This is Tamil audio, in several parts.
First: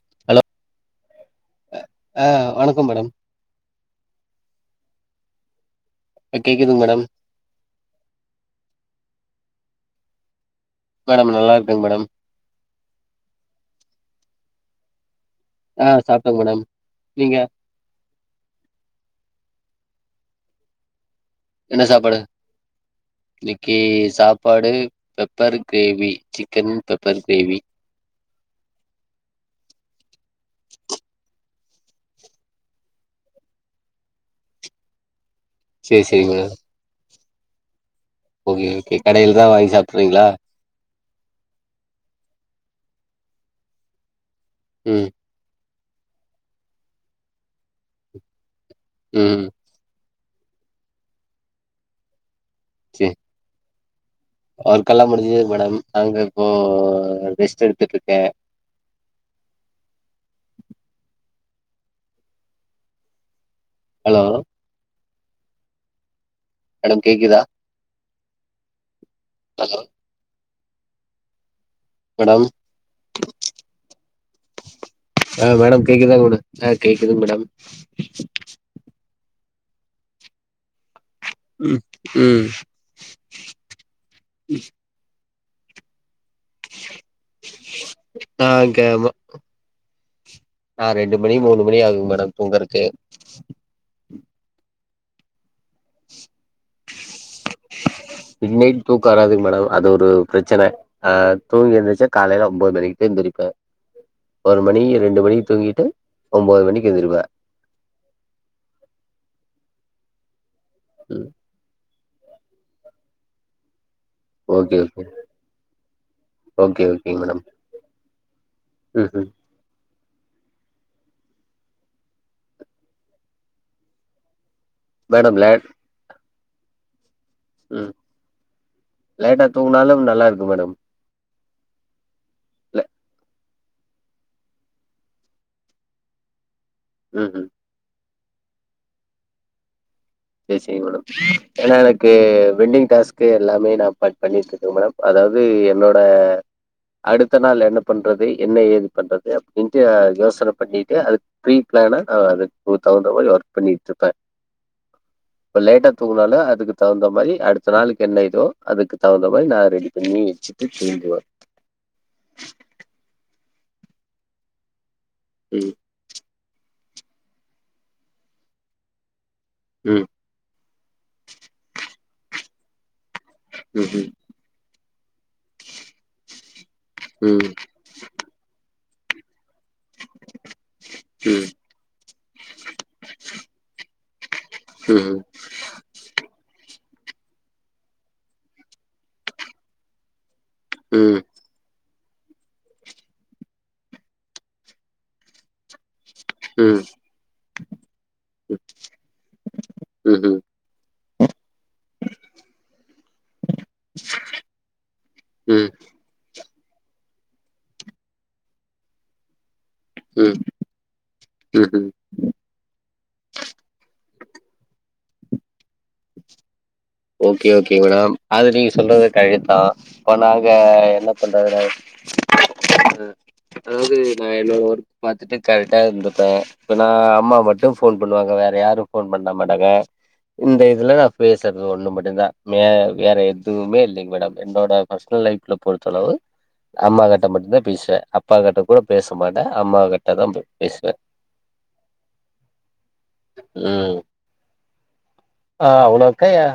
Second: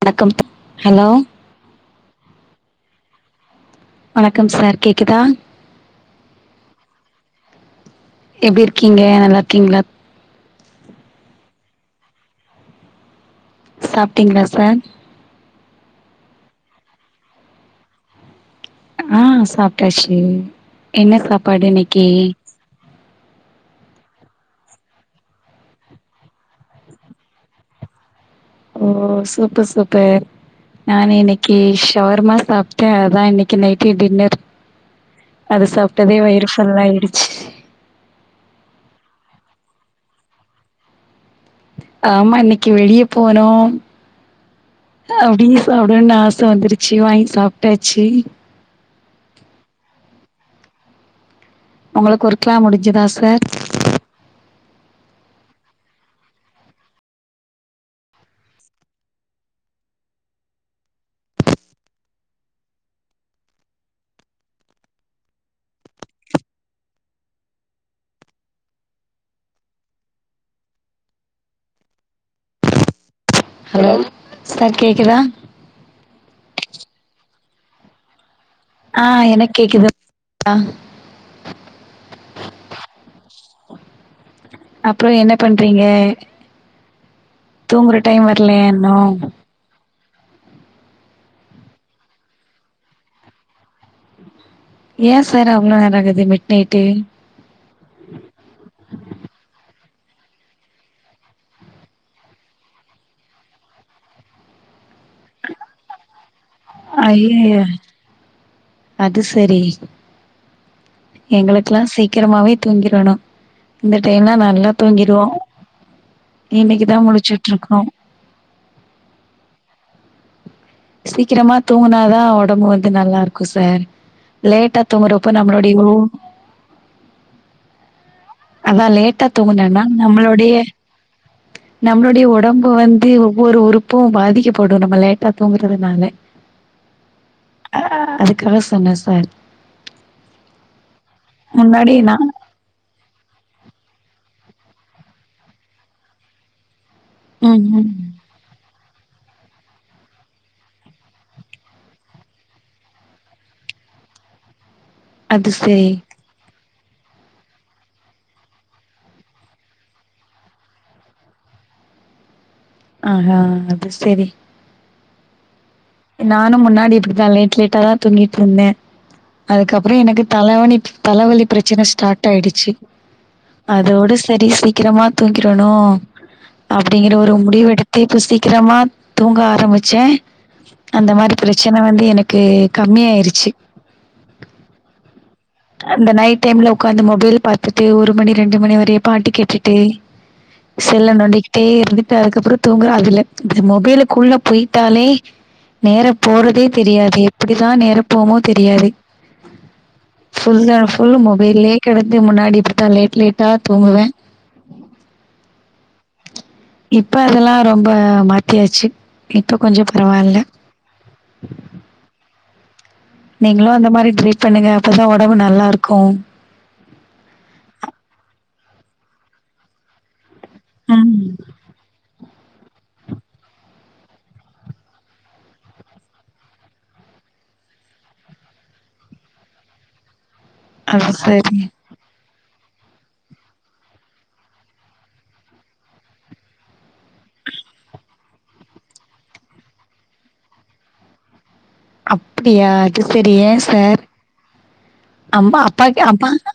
வணக்கம் ஹலோ ஹலோ ஆ வணக்கம் மேடம் வணக்கம் சார் கேக்குதா ப்ப கேக்குதிங் மேடம் எப்டி இருக்கிங்க நல்லாருக்கிங்ளா மேடம் நல்லாருக்கங் மேடம் சாப்டீங்ளா சார் ஆஹ் சாப்டே மேடம் நீங்க ஆ சாப்ட்டாச்சி என்ன சாப்பாடு இன்னிக்கி இன்னிக்கி சாப்பாடு pepper gravy chicken pepper gravy ஓ சூப்பர் சூப்பர் நா இன்னிக் கீ ஷவர்மா சாப்ட்டே அதா இன்னக்கி நைட்டு டின்னர் அது சேரி சாப்டதே சேரிங்க வயிறு மேடம் ஃபுல்லாயிடு ஓகே ஓகே கடைலதா வாங்கி சாப்ட்றிங்ளா ஆமா இன்னக்கி வெளிய போனோம் ம் அப்டிங்ளா போடுன் ஆச வந்துருச்சி வாங்கி சாப்ட்டாச்சி ம் உங்ளுக்கு ஒரு க்லா முடிஞ்சதா சேரி சார் ஒர்க்கெல்லா முடிஞ்சது மேடம் அங்க இப்போ ரெஸ்ட் எடுத்துட்டு இருக்க ஹலோ மேடம் கேக்குதா ஹலோ மேடம் ஹலோ சார் கேக்குதா ஆ மேடம் கேக்குதாங்க மேடம் அ கேக்குதுங்க மேடம் ஆஹ் எனக்கேக்குது பா உம் உம் அப்றோ என்ன பண்றீங்க தூங்குற டைம் நா வர்லயா இங்க இன்னு நா ரெண்டு மணி மூணு மணி ஆகும் மேடம் தூங்கறக்கு ஏன் சார் அவள நேர [unintelligible] மிட்நைட் தூக்க வராதுங் மேடம் அது ஒரு பிரச்சன ஆ தூங்கி எந்துரிச்சா காலையில ஒன்பது மணி எந்திரிப்ப ஒரு மணி ரெண்டு மணிக்கு தூங்கிட்டு ஒம்போது மணிக்கு எந்திருப்ப ஐயய்ய எங்களுக்லா சீக் சீக்கிரமாவே தூங்கிரணு இந்த டைம்லா நல்லா ஓகே ஓகே தூங்கிடுவோ ஓகே இன்னைக்குதா ஓகேங்க மேடம் முலிச்சிட்டு இருக்கோ ம் ம் சீக்ரமா தூங்குனாதா ஒடம்பு வந்து நல்லா இருக்கு சார் லேட்டா தூங்குறப்போ மேடம் லேட் நம்மொளோடய ஒ ம் அதா லேட்டா தூங்கினன்னா தூங்குனாலு நல்லா இருக்கு நம்ளோடைய மேடம் நம்மளோடைய ஒடம்பு இல்ல வந்து ஒவ்வொரு உறுப்பும் பாதிக்கப்படு நம்ம லேட்டா தூங்குறதுனால ம் ம் ஆ அது கதா சொன்ன சார் சரி சரி மேடம் ஏனா முன்னாடி எனக்கு நா வெட்டிங் டாஸ்கு எல்லாமே நா பட் பண்ணிட்டு இருக்க மேடம் அதாது என்னோட அடுத்த நாள் ம் என்ன ம் பண்றது என்ன ஏது பண்றது அப்டின்டு ஆ யோசன பண்ணிட்டு அதுக்கு ப்ரீ பிளானா ஆ அதுக்கு தகுந்த மாரி ஒர்க் பண்ணிட்டு இருப்ப அது இப்ப சரி லேட்டா தூங்குனாலு அதுக்கு தகுந்த மாரி அடுத்த நாளுக்கு என்ன இதோ அதுக்கு தகுந்த மாரி நா ரெடி பண்ணி வச்சிட்டு தூங்குவ ஆஹா அது சரி ம் நானு முன்னாடி இப்டிதா லேட் லேட்டாதா தூங்கிட்டு இருந்தே அதுக்கப்புறோ ம் எனக்கு தலவணி தலவலி பிரச்சன ஸ்டார்ட் ஆயிடிச்சு அதோட ம்ஹூம் சரி சி சீக்கிரமா தூங்கிடணு அப்டிங்குற ஒரு முடிவு எடுத்து இப்ப சீக்கிரமா தூங்க ஆரம்பிச்ச அந்த ம் மாதிரி ம் பிரச்சன வந்து எனக்கு கம்மியாயிருச்சு அந்த நைட் டைம்ல ஒக்காந்து மொபைல் பாத்துட்டு ஒரு மணி ரெண்டு மணி வரையு பாட்டு கேட்டுட்டு ம்ஹூம் செல்ல ம் நோண்டிக்கிட்டே இருந் த அதுக்கப்புறொ தூங்குற அதுல இந்த மொபைலுக்குள்ள போயிட்டாலே நேரம் போறதே ம் தெரியாது எப்டிதா நேர போவ்மோ தெரியாது ம்ஹூம் ஃபுல்லா சொல்லுமோ வெயில்லயே கெடந்து முன்னாடி இப்டித்தா லேட் லேட்டா தூங்குவே ம் இப்ப அதல்லா ரொம்ப மாத்தியாச்சு இ ப்ப கொஞ்சோ ம் பரவால்ல ம்ஹூம் நீங்ளு அந்த மாரி ட்ரிப் பண்ணுங்க அப்பதா ஒடம்பு நல்லாருக்கு ஓக்கே ஓக்கே மேடம் அது நீங்க சொல்றது கரெட்தா இப்ப நாங் க என்ன ம் பண்றதுனா அது அதாவது நா என்னோ ஒர்க் பாத்துட்டு கரெக்டா இருந்துப்பே இப்ப நா அம்மா மட்டு ஃபோன் பண்ணுவாங்க வேற யாரும் ஃபோன் பண்ண மாட்டாங்க இந்த இதுல நா அது பேசற் சரி மட்டுந்தா மே வேற எதுமே இல்லைங்க மேடம் என்னோட பர்ஸ்னல் லைஃப்ல பொறுத்தளவு அம்மா கிட்ட மட்டுந்தா பேசுவே அப்பா கிட்ட கூட பேச மாட்டே அம்மா கிட்ட தா ப் பேசுவே அப்டியா அது செரி ஏ ம் சார் அம்மா அப்பா கேம்ப் கயா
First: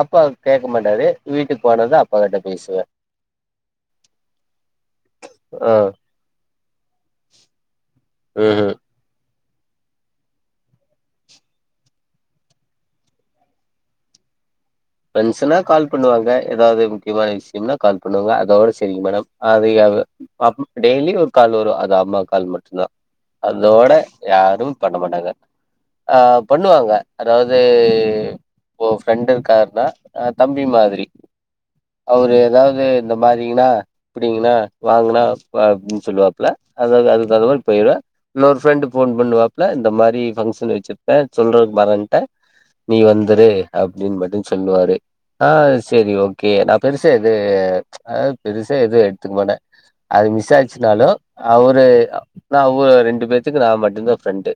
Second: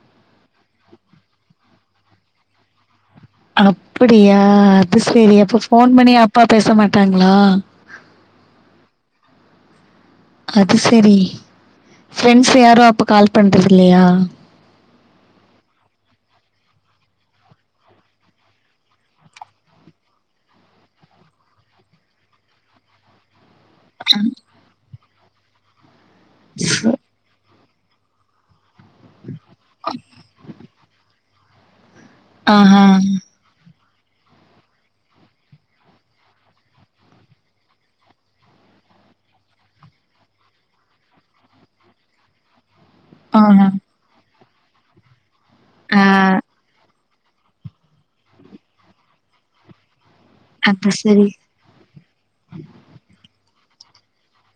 அப்பாக் கேக்க மாட்டாரு வீட்டுக்கு போனாதா அப்பா கிட்ட பேசுவே அப்பிடியா அது செரி அப்ப ஆ ஃபோன் பண்ணி அப்பா பேச மாட்டாங்ளா ம் ம் அது செரி ஃப்ரெண்ட்ஸ் யாரூ அப்ப கால் பண்றதில்லையா ஃப்ரெண்ட்ஸ்னா கால் பண்ணுவாங்க எதாவ்து முக்கியமான விஷியம்னா கால் பண்ணுவாங்க அதோட செரிங்க மேடம் அதய் அவ் அம் டெய்லி ஒரு கால் வரூ அது அம்மா கால் மட்டுந்தா அதோட யாரும் பண் ண மாட்டாங்க ஆ பண்ணுவாங்க அதாவ் இது ஓ ஃப்ரெண்டிர் கார் அ ஆ தம்பி மாதிரி அவுரு ஆஹா எதாவ்து இந்த மாரிங்கனா ப்டீங்னா வாங்கனா வ அப்டின் சொல்லுவாப்ல அத அத [unintelligible] போயிருவே இன்னொரு ஃப்ரெண்டு ஃபோன் பண்ணுவாப்ல இந்த மாரி பங்க்ஷன் வச்சிருப்பே சொல்றதுக்கு மறந்த்டே நீ வந்துரு ஆஹா அப்டின் மட்டுஞ் சொல்லுவாரு ஆ ஆ செரி ஓகே நா பெருஸ் பெரிசா எது அ பெருசா எதுவும் எடுத்துக்க மாட்டேன் அது மிஸ் அது ஆச்சுனாலு சரி அவருா அவ ரெண்டு பேர் க்கு நான் மட்டும்தான் ஃப்ரெண்டு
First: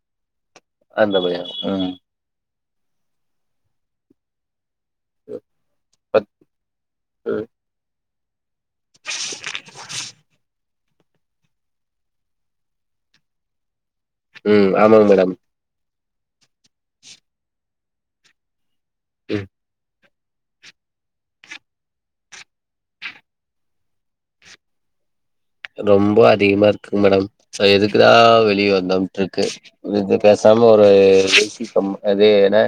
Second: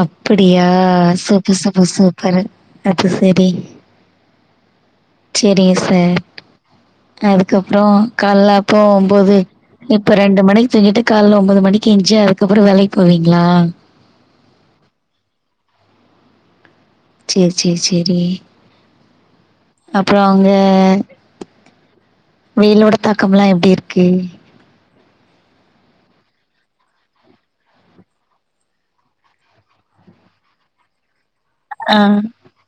அப்படியா அந்த மாரி சூப்பர் சூப்பர் ம் சூப்பரு அது சரி செரிங்க சார் பத்து- அதுக்கப்பறம் காலைல அப்போ ஒம்போது இப்ப ரெண்டு மணிக்கு தூங்கீட்டு காலைல ஒன்பது மணிக்கு எஞ்சு அதுக்கப்புறம் வேலைக்கு போவீங்களா உம் ஆமாங் மேடம் செரி செரி செரி ம் அப்புறோ அங்க வெயிலோட தாக்கம்ல்லா எப்டி இருக்கு ரொம்ப அதிகமா இருக்குங் மேடம் சே எதுக்குதா வெளியே வந்தம்ட்ருக்கு இதுக்கு பேசாம ஒரு சம் ஆ அது என்ன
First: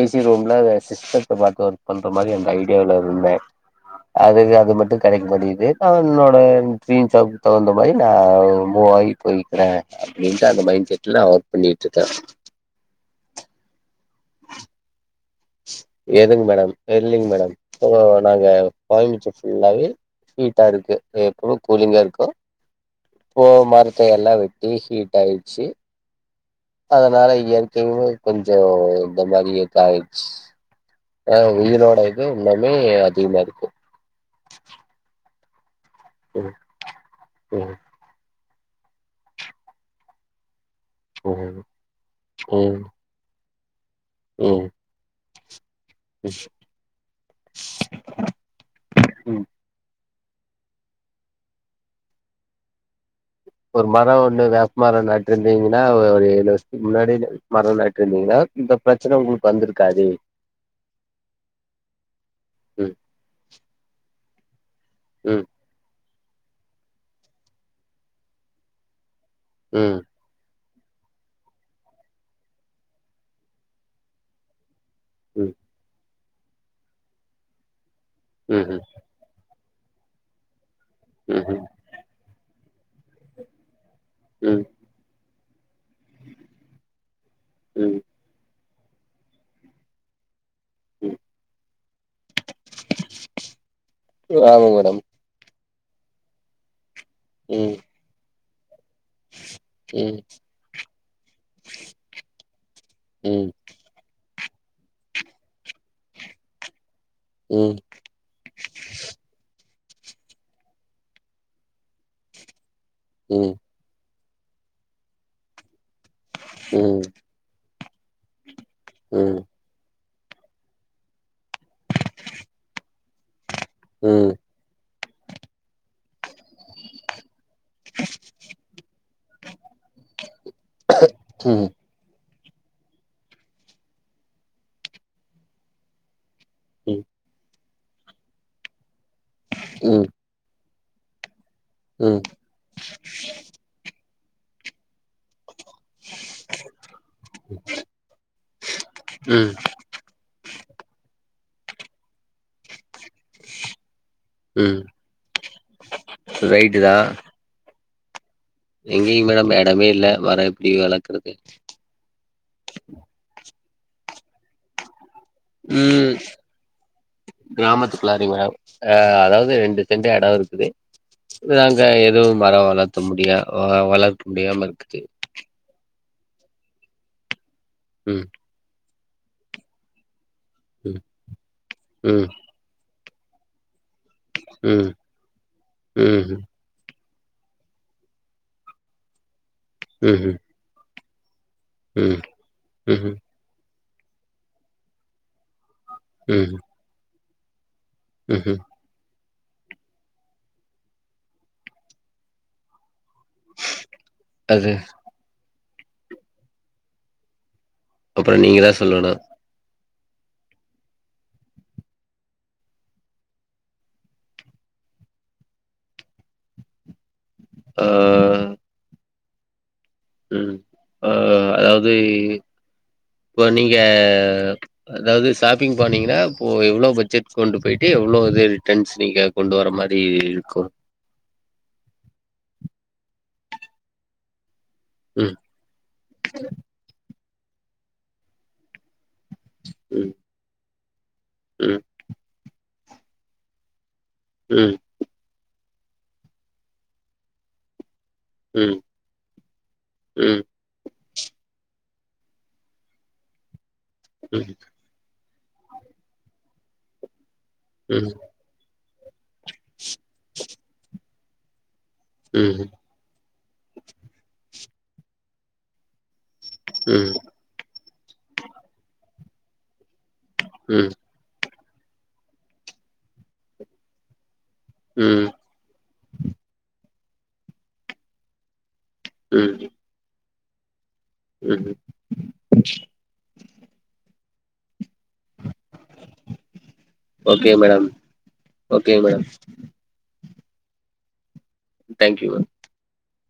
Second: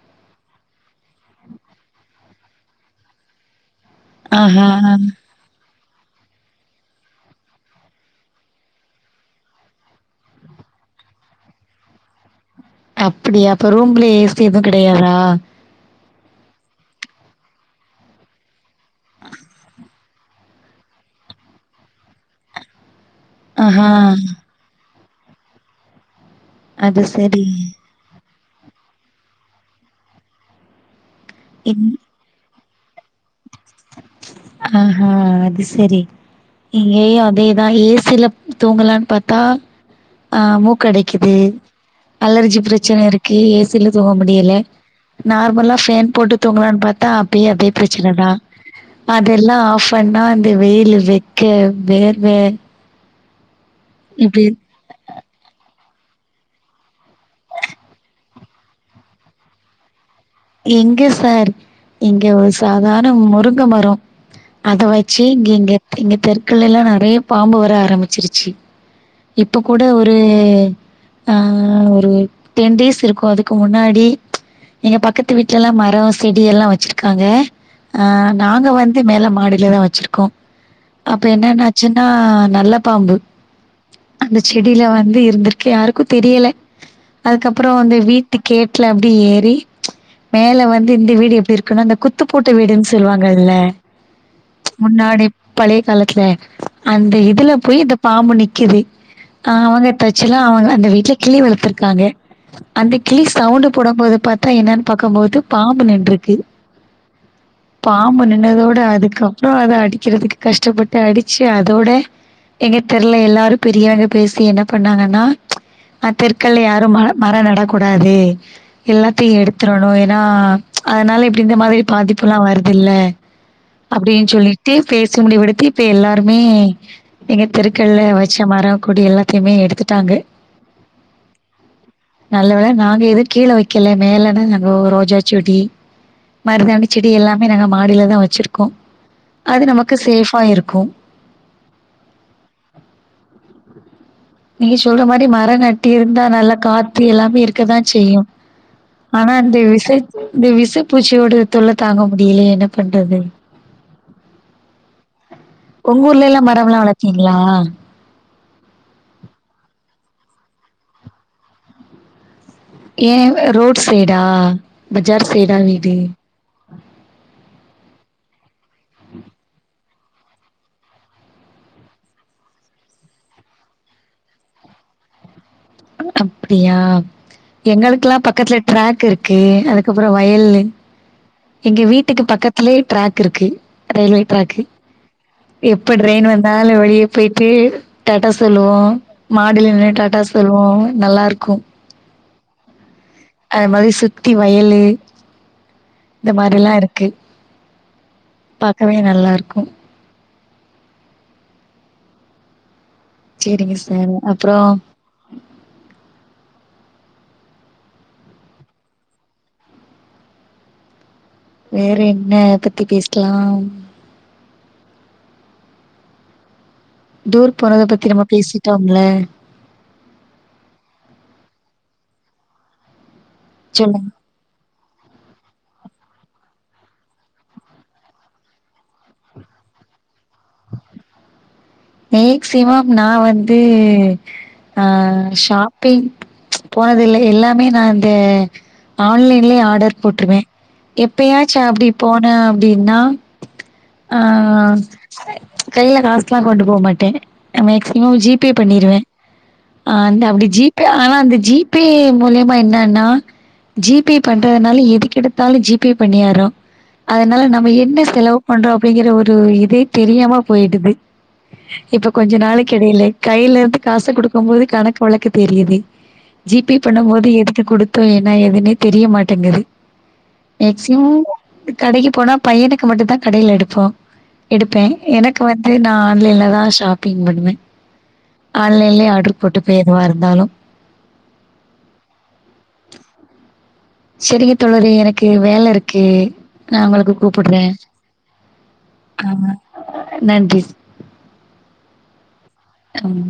ஏசி ரூம்ல சிஸ்டத்த பாத்து ஒர்க் பண்ற மாரி அந்த ஐடியாவுல இருந்தே ஆ அதுகு ஆஹா அது மட்டு கடைக் மாட்டீங்குது கவ்ர்மெண்ட் ரோடே சீன்சாவுக் தகுந்த மாரி நா மூவ் ஆகி போயிக்றே அப்டின்ட்டு அந்த மைண்ட செட்ல நா ஒர்க் பண்ணிட்ருக்கே அப்புடியா அப்ப ரூம்ல ஏசி எதும் கெடையாதா எதுங் மேடம் இல்லிங் மேடம் இப்போ நாங்க கோயம்பிச்சு ஃபுல்லாவே ஹீட்டா இருக்கு எப்பவு கூலிங்கா இருக்கு ஓ ஆஹா மரத்த எல்லா வெட்டி ஹீட் டாயிர்ச்சு அது அதனால சரி இங்க இருக்கனுன்று கொஞ்சோ இந்த மாரி ஏத்தாயி ஆ இன் உங்களோட இது உங்க மே அதிகமாருக்கு ஆஹா அது சரி ம் இங்கேயு அதேதா ம் ஏ சி-லப் தூங்கலான் பாத்தா அ மூக் கடைக்குது ம் அலர்ஜி ம் பிரச்சன இருக்கு தில்லு தூங்க முடியல ம் நார்மல் ஆஃப் ஃபேன் போட்டு தூங்கலான்னு பாத்தா அப்பயே அதே பிரச்சனதா அது ம் எல்லா ஆஃப் அண் நா அந்த வெயில் வெக்க வேர்வ ஒரு மரோ ஒண்ணு இப்டி வேப்பமரோ நட்ருந்தீங் என்னா ஒரு ஏழு வருஷத்துக்கு முன்னாடி மரோ நட்ருந்தீங்கன்னா இந்த பிரச்ன உங்களுக்கு வந்திருக்காது எங்க சார் இங்க ஒரு ம் சாதார்ண முருங்க மரோ அத வச்சு ம் இங்கெங்க எங்க தெருக்களெல்லாம் நிறைய பாம்பு வர ஆரம்பிச்சிருச்சு இப்ப கூட ம் ஒரு ஆஹ் ஒரு டென் டேஸ் இருக்கும் அதுக்கு முன்னாடி [unintelligible] ம் வீட்டுலெல்லாம் மரம் செடியெல்லாம் வச்சிருக்காங்க ஆஹ் நாங்க ம்ஹூம் வந்து மேல மாடு தெனோ வெச்சிருக்கோ அப்ப ம்ஹூம் என்னென்னாச்சுனா நல்ல பாம்பு அந்த ம் செடியில வந்து இருந்துருக்கு யாருக்கும் தெரியல அதுக்கப்புறம் வந்து ம் வீட்டு கே ல அப்படி ஏறி [unintelligible] மேல வந்து இந்த ம் வீடு எப்டி இருக்குன்னு அந்த குத்துப்போட்ட வீடுன்னு சொல்லுவாங்கல ஆமா மேடம் முன்னாடி பழைய காலத்துல அந்த இதுல ம் போய் இந்த பாம்பு நிக் கது [inaudible] அஹ் அவங்க ம் தற்செயலா அவங்க அந்த வீட்டுல கிளி வளர்த்திருக்காங்க அந்த கிளி ம் சவுண்ட போடும் போது பாத்தா த என்னன் [inaudible] பாக்கும்போதுபாம்பு நின்று இருக்கு ம் பாம்பு நின்னதோட அதுக்கப்புறோ அத அடி க்கிறதுக்கு கஷ்டப்பட்டு அடிச்சு அதோட எங்க தெருல ம் எல்லாரு ம் பெரியாங்க பேசி என்ன பண்ணாங்கன்னா அந்த தெருக்கல்ல ம் யாரு மர ம் மர நட குடாது எல்லாத்தியு ம் எடுத் ம் ஏன்னா அத்னால இப்டி இந்த மாதிரி பாதிப்பு எல்லா வருதுல்ல அப்டின் ம் சொல்லிட்டு பேசி முடிவு எடுத்தி இப்ப எல்லாருமே எங்க தெருக்கள்ல வெச்ச மரம் கொடி எல்லாத்தைமே எடுத்துட் டாங்க நல்ல வேள நாங்க எதுவு கீழ வெக்கல மேல ரோஜா சொடி மருதாணி செடி எல்லாமே நா மாடில தா வெச்சிருக்கோ அது நமக்கு ம் சேஃபா இருக்கு ம் நீங்க சொல்ற மாரி மர நட் டிருந்தா நல்லா காத்து எல்லாமே இருக்கதா செய்யு ஆனா இந்த விசத் இந்த விசப்பூச்சியோட தொல்ல தாங்க முடியலயே என்ன பண் றது ம் உங்க ஊர்லிலா மரம்லா வளக்கிங்ளா எங்கிங் மேடம் எடமே இல்ல மர எப்டி வளக்கறது ஏ ரோட் சைடா ப ஜார் சைடா வீடு ம் விளாடுரீங்களா சா அதாவது ரெண்டு எந்த எடோ இருக்குது நாங்க எதுவு மரோ வளர்த்த முடியா அ வளர்க்க முடியாம இருக்குது அப்படியா எங்களுக்குளா ம் பக்கத்துல ட்ராக் இருக் கு அதுக்கப்புறோ வயல்லு ம் எங்க வீட்டுக்கு ம் பக்கத்திலயே ட்ராக் கிருக்கு ரயில்வே ட்ராக்கு ம் எப்ப ட்ரெயின் ம்ஹும் வந்தாலு வெளிய போய்ட்டு டாட்டா சொல்லுவோ மாடில நின்னு டாட்டா ம்ஹும் சொ [unintelligible] நல்லாருக்கு ம் ம் ம் அதமாரி சுத்தி வயலு இந்த ம்ஹும் மாரில்லா இருக்கு ம்ஹும் பாக்கவே நல்லாரு [unintelligible] சேரிங்க சார் அப்றோ அது அப்பற நீங்கதா சொல்லனு வேறென்ன எத பத்தி பேசலாம் டூர் போனத ஆ பத்தி நம்ம பேசிட்டோம்ல ம் ஆ அதாவ்து இப்ப நீங்க சொல்லுங்க. அதாவ்து ஷாப்பிங் போனீங்கனா இப்போ எவ்ளோ பட்ஜெட் கொண்டு போயிட்டு எவ்ளோ இது ரிட்டன்ஸ் நீங்க கொண்டு வர மாரி இருக்கும். மேக்சிமம் நா வந்து ஆஹ் ம் ஷாப்பிங் போனதில்லை எல்லாமே நா அந்த ஆன்லைன்லேயே ஆர்டர் ம் போட்டிருவேன். எப்பயாச்சு ம் அப்படி போன. ப்டின்னா. ஆஹ். ம் கையில காசுலா கொண்டு போமாட்டே மேக்சி னு ஜீ பே ம் பண்ணீருவே. அ அந்த ம் அப்டி ஜீ பே ஆனா அந்த ஜூபே மூலயமா என்னன்னா. ஜூபே ம் பண்றதுனால எது கெடுத் எதுனாலு ஜி பே பண்ணிர்றோ அதனால நா என்ன ம் செலவு பண்றோ [unintelligible] டு இதே தெரியாம போய்டுது [inaudible] இப்ப கொஞ்ஜ ம் ம் நாள்ளக்கி யெடையிலே கையில இருந்து காசு குடுக்கும் போது கணக்கு வழக்கு தெரியுது ஜி பே பண்ணும் போது எதுக்கு குடுத்தோ என்னா ஏதுனே தெரிய மாட் தங்குது ம் எக்ஸிம் கடைக்கு போனா பையனுக்கு மட்டோ தான் கடையில எடுப்போ எடுப்பே ம் எனக்கு வந்து நா ஆன்லைன்ல தா ஷாப்பிங் பண்ணுவே அ ஆன்லைன்லயே ஆர்டர் போட்டுப்பே எதுனாலு உம் உம் சரிங்க தொழறே எனக் க்கே வேல இருக்கு நா உங்களுக்கு ஓகே கூப்புடுற்றே மேடம் ஓகே மேடம் ஆம்மா நன்றி தங்க்யூ உம்